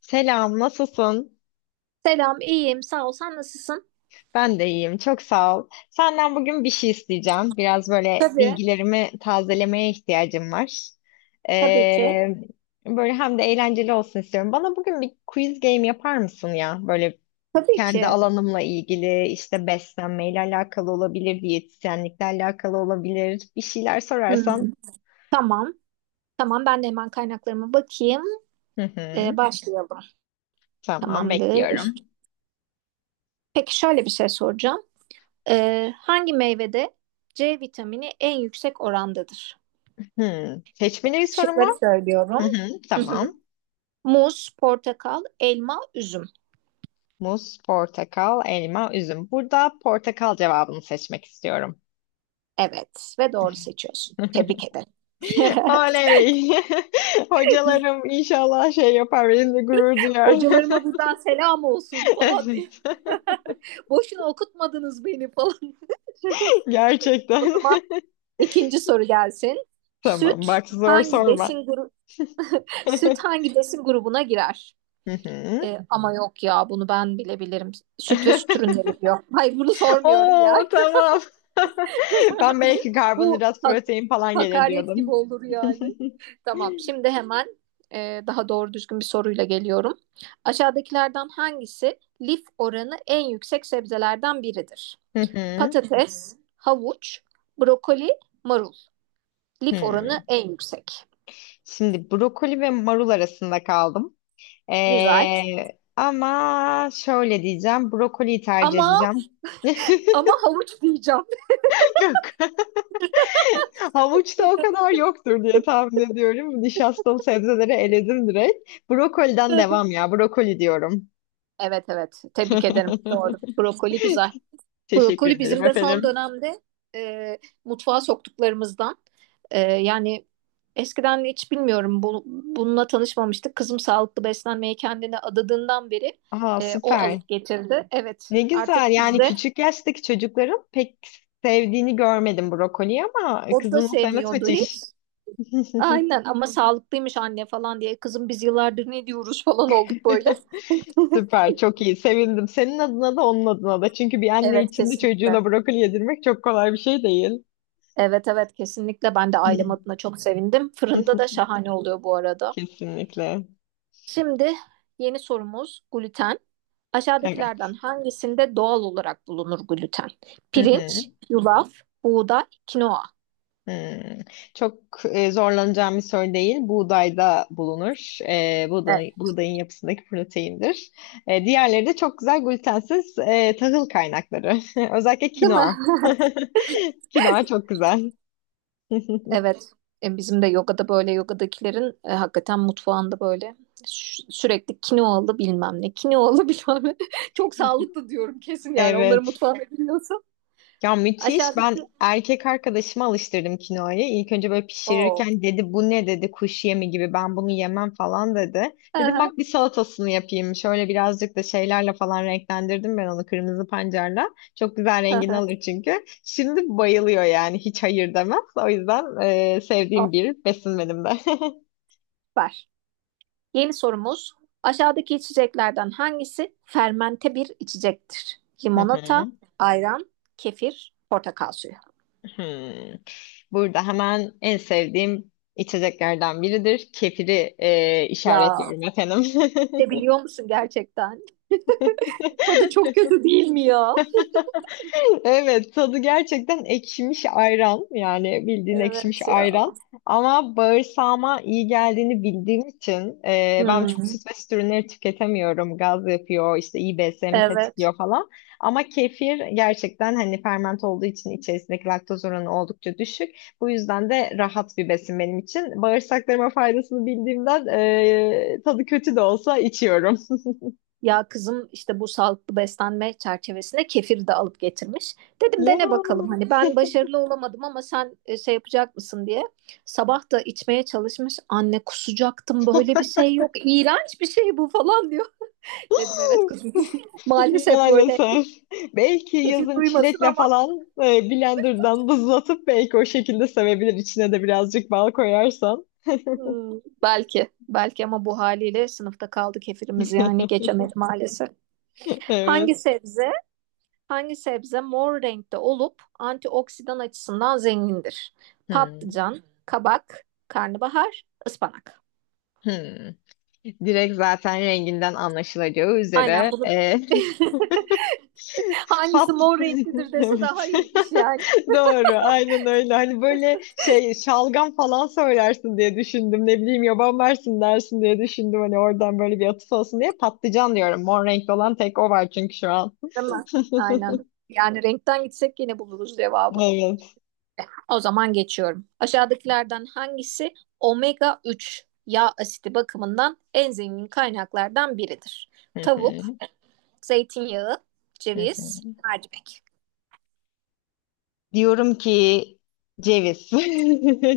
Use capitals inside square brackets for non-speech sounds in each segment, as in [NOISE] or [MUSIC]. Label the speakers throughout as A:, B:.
A: Selam, nasılsın?
B: Selam, iyiyim. Sağ ol. Sen nasılsın?
A: Ben de iyiyim, çok sağ ol. Senden bugün bir şey isteyeceğim. Biraz böyle
B: Tabii,
A: bilgilerimi tazelemeye ihtiyacım var.
B: tabii ki.
A: Ee, Böyle hem de eğlenceli olsun istiyorum. Bana bugün bir quiz game yapar mısın ya? Böyle
B: Tabii
A: kendi
B: ki.
A: alanımla ilgili, işte beslenmeyle alakalı olabilir, diyetisyenlikle alakalı olabilir. Bir şeyler sorarsan.
B: Hmm. Tamam. Tamam, ben de hemen kaynaklarıma bakayım.
A: Hı hı,
B: Başlayalım.
A: tamam,
B: Tamamdır.
A: bekliyorum.
B: Peki şöyle bir şey soracağım. Hangi meyvede C vitamini en yüksek orandadır?
A: Hı, seçmeli bir soru mu?
B: Şıkları
A: Hı
B: söylüyorum.
A: hı,
B: Hı hı.
A: tamam.
B: Muz, portakal, elma, üzüm.
A: Muz, portakal, elma, üzüm. Burada portakal cevabını seçmek istiyorum.
B: Evet ve doğru seçiyorsun. Tebrik
A: [LAUGHS]
B: ederim. [LAUGHS]
A: Oley! [LAUGHS] Hocalarım inşallah şey yapar, benimle gurur duyar. [LAUGHS]
B: Hocalarıma buradan selam olsun falan diye.
A: Evet.
B: [LAUGHS] Boşuna okutmadınız beni falan. [LAUGHS]
A: [LAUGHS]
B: O
A: Gerçekten.
B: zaman ikinci soru gelsin.
A: [LAUGHS] Tamam,
B: Süt
A: bak zor
B: hangi
A: sorma.
B: besin grubu [LAUGHS]
A: [LAUGHS]
B: süt hangi besin grubuna girer?
A: Hı hı.
B: Ama yok ya bunu ben bilebilirim. Süt ve süt
A: [LAUGHS]
B: ürünleri diyor. Hayır bunu sormuyorum ya.
A: Oo tamam. [LAUGHS] Ben belki
B: [LAUGHS] Bu
A: karbonhidrat, protein falan gelir
B: hakaret gibi
A: diyordum.
B: olur yani.
A: [LAUGHS]
B: Tamam, şimdi hemen daha doğru düzgün bir soruyla geliyorum. Aşağıdakilerden hangisi lif oranı en yüksek sebzelerden biridir?
A: Hı hı.
B: Patates, havuç, brokoli, marul. Lif
A: Hı.
B: oranı en yüksek.
A: Şimdi brokoli ve marul arasında kaldım.
B: Güzel.
A: Ama şöyle diyeceğim. Brokoliyi tercih
B: Ama
A: edeceğim.
B: ama
A: [LAUGHS]
B: havuç diyeceğim.
A: Yok. [LAUGHS] Havuçta o kadar yoktur diye tahmin ediyorum. Nişastalı sebzeleri eledim direkt. Brokoliden devam
B: [LAUGHS]
A: ya. Brokoli diyorum.
B: Evet evet. Tebrik ederim. Doğru. Brokoli güzel.
A: [LAUGHS] Teşekkür
B: Brokoli
A: ederim
B: bizim de son
A: efendim.
B: dönemde e, mutfağa soktuklarımızdan. Yani eskiden hiç bilmiyorum bu, bununla tanışmamıştık. Kızım sağlıklı beslenmeye kendine adadığından beri
A: Aa
B: o
A: süper.
B: alıp getirdi. Evet.
A: Ne güzel.
B: Artık
A: Yani
B: bizde
A: küçük yaştaki çocukların pek sevdiğini görmedim brokoliyi ama
B: o da
A: kızının sevmesi
B: sevmiyordu hiç.
A: müthiş. [LAUGHS]
B: Aynen ama sağlıklıymış anne falan diye. Kızım biz yıllardır ne diyoruz falan olduk böyle.
A: [LAUGHS]
B: [LAUGHS]
A: Süper, çok iyi. Sevindim. Senin adına da onun adına da. Çünkü bir anne
B: Evet,
A: için de
B: kesinlikle.
A: çocuğuna brokoli yedirmek çok kolay bir şey değil.
B: Evet evet, kesinlikle ben de ailem adına çok sevindim.
A: [LAUGHS]
B: Fırında da şahane oluyor bu arada.
A: Kesinlikle.
B: Şimdi yeni sorumuz gluten.
A: Evet.
B: Aşağıdakilerden hangisinde doğal olarak bulunur gluten?
A: Hı hı.
B: Pirinç, yulaf, buğday, kinoa.
A: Hmm. Çok zorlanacağım bir soru değil. Buğdayda bulunur.
B: Evet.
A: Buğday, buğdayın yapısındaki proteindir. Diğerleri de çok güzel glutensiz tahıl kaynakları. [LAUGHS] Özellikle
B: Değil mi?
A: kinoa.
B: [LAUGHS]
A: [LAUGHS] Kinoa çok güzel. [LAUGHS]
B: Evet. Bizim de yogada böyle yogadakilerin hakikaten mutfağında böyle sürekli kinoalı bilmem ne, kinoalı [LAUGHS] bilmem ne. Çok sağlıklı diyorum kesin, yani onların
A: Evet.
B: mutfağını biliyorsun.
A: Ya müthiş.
B: Aşağıdaki.
A: Ben erkek arkadaşıma alıştırdım kinoayı. İlk önce böyle
B: Oo.
A: pişirirken dedi bu ne dedi kuş yemi gibi ben bunu yemem falan dedi.
B: Hı
A: Dedim
B: hı,
A: bak bir salatasını yapayım. Şöyle birazcık da şeylerle falan renklendirdim ben onu kırmızı pancarla. Çok güzel
B: hı
A: rengini
B: hı.
A: alır çünkü. Şimdi bayılıyor yani hiç hayır demez. O yüzden sevdiğim
B: Oh,
A: bir besin benim de. [LAUGHS]
B: süper. Yeni sorumuz. Aşağıdaki içeceklerden hangisi fermente bir içecektir?
A: Hı
B: Limonata,
A: hı.
B: ayran, kefir, portakal suyu.
A: Hmm. Burada hemen en sevdiğim içeceklerden biridir. Kefiri
B: Ya
A: işaretliyorum efendim. [LAUGHS]
B: sebiliyor musun gerçekten? Tadı çok kötü değil mi ya?
A: Evet, tadı gerçekten ekşimiş ayran. Yani bildiğin ekşimiş
B: Evet ya.
A: ayran. Ama bağırsağıma iyi geldiğini bildiğim için ben çok
B: Hmm,
A: süt ve süt ürünleri tüketemiyorum. Gaz yapıyor, işte iyi BSM'i
B: evet.
A: tetikliyor falan. Ama kefir gerçekten hani ferment olduğu için içerisindeki laktoz oranı oldukça düşük. Bu yüzden de rahat bir besin benim için. Bağırsaklarıma faydasını bildiğimden tadı kötü de olsa içiyorum. [LAUGHS]
B: Ya kızım işte bu sağlıklı beslenme çerçevesine kefir de alıp getirmiş. Dedim
A: Ya.
B: dene bakalım, hani ben başarılı olamadım ama sen şey yapacak mısın diye. Sabah da içmeye çalışmış. Anne kusacaktım, böyle bir şey yok. İğrenç bir şey bu falan diyor. Dedim evet kızım. [LAUGHS] Maalesef böyle
A: Maalesef. Belki
B: kefil
A: yazın
B: duymasın
A: çilekle
B: ama
A: falan blenderdan buzlatıp belki o şekilde sevebilir. İçine de birazcık bal koyarsan.
B: hmm, belki belki ama bu haliyle sınıfta kaldı kefirimiz, yani geçemedi maalesef.
A: Evet.
B: Hangi sebze Hangi sebze mor renkte olup antioksidan açısından zengindir?
A: Hmm,
B: Patlıcan, kabak, karnabahar, ıspanak.
A: hmm. Direkt zaten renginden anlaşılacağı
B: Aynen,
A: üzere
B: bunu
A: [LAUGHS]
B: [LAUGHS]
A: Pat.
B: hangisi mor
A: [LAUGHS]
B: renklidir dese daha
A: Evet.
B: iyiymiş yani.
A: [LAUGHS] Doğru. Aynen öyle. Hani böyle şey şalgam falan söylersin diye düşündüm. Ne bileyim yaban versin dersin diye düşündüm. Hani oradan böyle bir atıf olsun diye patlıcan diyorum. Mor renkli olan tek o var çünkü şu an.
B: Değil mi? Aynen. Yani renkten gitsek yine buluruz
A: [LAUGHS]
B: cevabı.
A: Evet.
B: O zaman geçiyorum. Aşağıdakilerden hangisi omega 3 yağ asidi bakımından en zengin kaynaklardan biridir?
A: Hı
B: Tavuk,
A: hı,
B: zeytinyağı,
A: hı hı.
B: ceviz, mercimek.
A: Diyorum ki ceviz.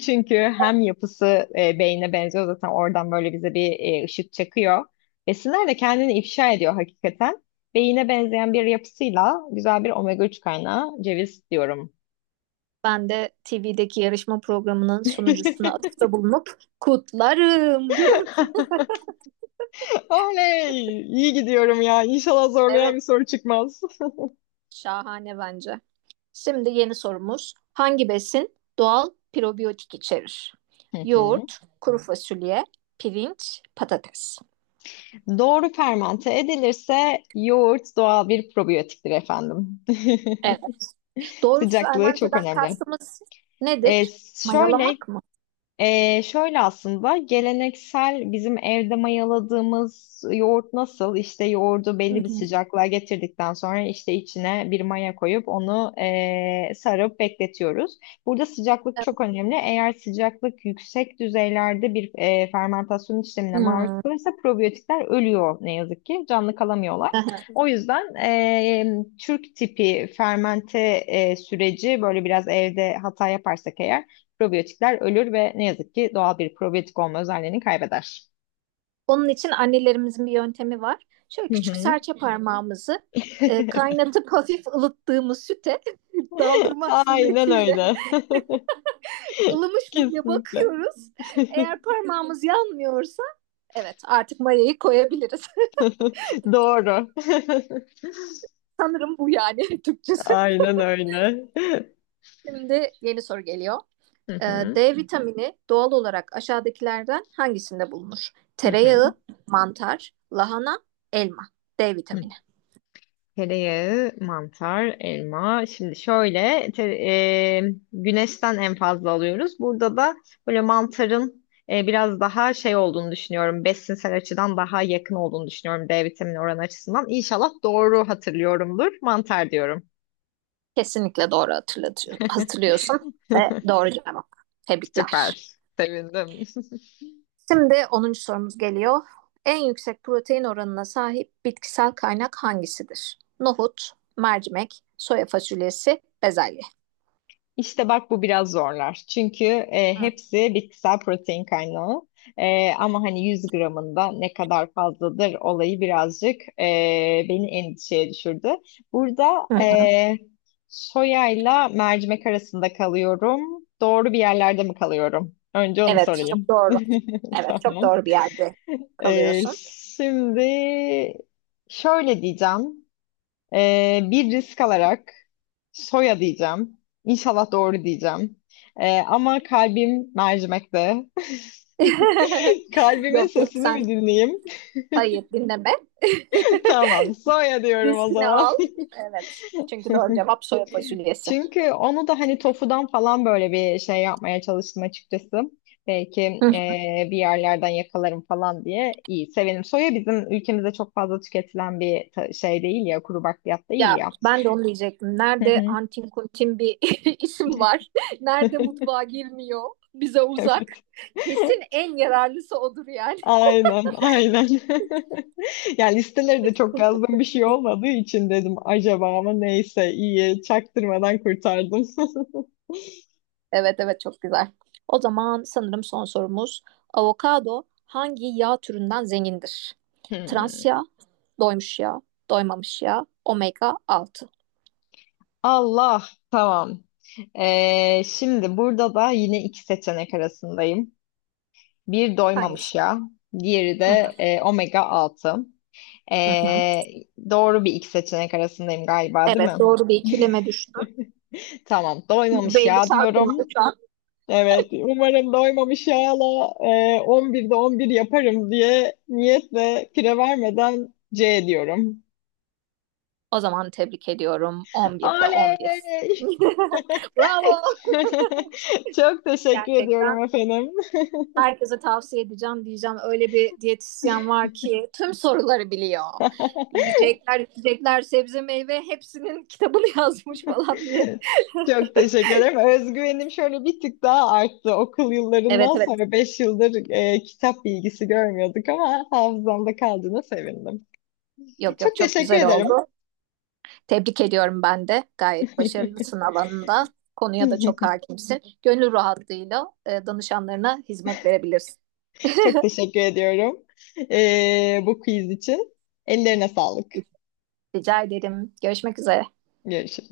A: [LAUGHS] Çünkü hem yapısı beyne benziyor zaten oradan böyle bize bir ışık çakıyor. Besinler de kendini ifşa ediyor hakikaten. Beyine benzeyen bir yapısıyla güzel bir omega 3 kaynağı ceviz diyorum.
B: Ben de TV'deki yarışma programının sunucusuna
A: [LAUGHS]
B: atıfta bulunup kutlarım diyorum.
A: Oley! İyi gidiyorum ya. İnşallah zorlayan
B: Evet,
A: bir soru çıkmaz.
B: şahane bence. Şimdi yeni sorumuz. Hangi besin doğal probiyotik içerir?
A: Hı hı.
B: Yoğurt, kuru fasulye, pirinç, patates.
A: Doğru fermente edilirse yoğurt doğal bir probiyotiktir efendim.
B: Evet.
A: [LAUGHS]
B: Doğrusu
A: Sıcaklığı çok
B: Ermente'den
A: önemli.
B: kastımız
A: E,
B: nedir?
A: şöyle
B: Mayalamak mı?
A: Şöyle aslında geleneksel bizim evde mayaladığımız yoğurt nasıl? İşte yoğurdu
B: Hı
A: belli bir
B: hı.
A: sıcaklığa getirdikten sonra işte içine bir maya koyup onu sarıp bekletiyoruz. Burada sıcaklık
B: Evet.
A: çok önemli. Eğer sıcaklık yüksek düzeylerde bir fermentasyon işlemine maruz
B: Hmm.
A: kalırsa probiyotikler ölüyor ne yazık ki. Canlı kalamıyorlar.
B: Aha.
A: O yüzden Türk tipi fermente süreci böyle biraz evde hata yaparsak eğer probiyotikler ölür ve ne yazık ki doğal bir probiyotik olma özelliğini kaybeder.
B: Onun için annelerimizin bir yöntemi var. Şöyle
A: Hı
B: küçük
A: hı.
B: serçe parmağımızı
A: [LAUGHS]
B: kaynatıp [LAUGHS] hafif ılıttığımız süte [LAUGHS] daldırmak
A: Aynen
B: suretiyle
A: öyle. [LAUGHS]
B: ılımış mı diye
A: Kesinlikle.
B: bakıyoruz. Eğer parmağımız [LAUGHS] yanmıyorsa evet, artık mayayı koyabiliriz.
A: [LAUGHS] Doğru.
B: [LAUGHS] Sanırım bu yani [LAUGHS]
A: [LAUGHS]
B: Türkçesi.
A: Aynen öyle. [LAUGHS]
B: Şimdi yeni soru geliyor.
A: Hı hı.
B: D vitamini doğal olarak aşağıdakilerden hangisinde bulunur?
A: Hı hı.
B: Tereyağı, mantar, lahana, elma. D vitamini.
A: Tereyağı, mantar, elma. Şimdi şöyle güneşten en fazla alıyoruz. Burada da böyle mantarın biraz daha şey olduğunu düşünüyorum. Besinsel açıdan daha yakın olduğunu düşünüyorum D vitamini oranı açısından. İnşallah doğru hatırlıyorumdur. Mantar diyorum.
B: Kesinlikle doğru hatırlatıyor, hatırlıyorsun ve
A: [LAUGHS]
B: doğru cevap. Tebrikler.
A: Süper. Sevindim.
B: Şimdi onuncu sorumuz geliyor. En yüksek protein oranına sahip bitkisel kaynak hangisidir? Nohut, mercimek, soya fasulyesi, bezelye.
A: İşte bak bu biraz zorlar. Çünkü hepsi bitkisel protein kaynağı. Ama hani 100 gramında ne kadar fazladır olayı birazcık beni endişeye düşürdü. Burada
B: Hı hı.
A: soyayla mercimek arasında kalıyorum. Doğru bir yerlerde mi kalıyorum? Önce onu
B: Evet, çok
A: sorayım.
B: doğru.
A: [LAUGHS]
B: Evet, çok
A: Tamam.
B: doğru bir yerde kalıyorsun.
A: Şimdi şöyle diyeceğim. Bir risk alarak soya diyeceğim. İnşallah doğru diyeceğim. Ama kalbim mercimekte. [LAUGHS]
B: [LAUGHS]
A: Kalbimin
B: Yok yok
A: sesini mi
B: sen,
A: dinleyeyim?
B: hayır dinleme.
A: [LAUGHS] Tamam, soya
B: [LAUGHS]
A: diyorum o
B: Riskini
A: zaman.
B: al. Evet. Çünkü doğru
A: [LAUGHS]
B: cevap soya fasulyesi.
A: Çünkü onu da hani tofudan falan böyle bir şey yapmaya çalıştım açıkçası. Belki
B: Hı.
A: bir yerlerden yakalarım falan diye iyi sevelim. Soya bizim ülkemizde çok fazla tüketilen bir şey değil ya, kuru bakliyat değil
B: Ya
A: ya.
B: ben de onu diyecektim. Nerede
A: [LAUGHS]
B: antin kuntin bir [LAUGHS] isim var. Nerede mutfağa girmiyor. Bize uzak.
A: Evet.
B: Kesin
A: [LAUGHS]
B: en yararlısı odur yani.
A: Aynen, aynen. [LAUGHS] Yani listeleri de çok yazdığım bir şey olmadığı için dedim acaba ama neyse iyi çaktırmadan kurtardım. [LAUGHS]
B: Evet evet, çok güzel. O zaman sanırım son sorumuz. Avokado hangi yağ türünden zengindir? Trans
A: Hmm.
B: yağ, doymuş yağ, doymamış yağ, omega 6.
A: Allah tamam. Şimdi burada da yine iki seçenek arasındayım. Bir
B: Hangisi?
A: doymamış yağ, diğeri
B: Hı hı.
A: de omega 6.
B: Hı hı.
A: Ee, doğru bir iki seçenek arasındayım galiba, değil
B: Evet,
A: mi?
B: doğru bir ikileme düştüm.
A: [LAUGHS] Tamam, doymamış
B: %50
A: yağ
B: şansım
A: diyorum.
B: var şu an.
A: Evet, umarım doymamış yağla 11'de 11 yaparım diye niyetle kire vermeden C diyorum.
B: O zaman tebrik ediyorum. 11'de 11.
A: Oley!
B: [LAUGHS] Bravo.
A: [LAUGHS] Çok teşekkür ediyorum
B: Gerçekten
A: efendim. [LAUGHS]
B: herkese tavsiye edeceğim diyeceğim. Öyle bir diyetisyen var ki tüm soruları biliyor. Yiyecekler, içecekler, sebze, meyve hepsinin kitabını [LAUGHS] yazmış falan diye.
A: Çok teşekkür ederim. Özgüvenim şöyle bir tık daha arttı. Okul
B: Evet
A: yıllarından
B: evet.
A: sonra 5 yıldır kitap bilgisi görmüyorduk ama hafızamda kaldığına sevindim.
B: Yok yok,
A: Çok
B: çok
A: teşekkür
B: güzel
A: ederim.
B: oldu. Tebrik ediyorum ben de. Gayet başarılısın alanında. Konuya da çok
A: [LAUGHS]
B: hakimsin. Gönül rahatlığıyla danışanlarına hizmet verebilirsin.
A: Çok teşekkür ediyorum bu quiz için. Ellerine sağlık.
B: Rica ederim. Görüşmek üzere.
A: Görüşürüz.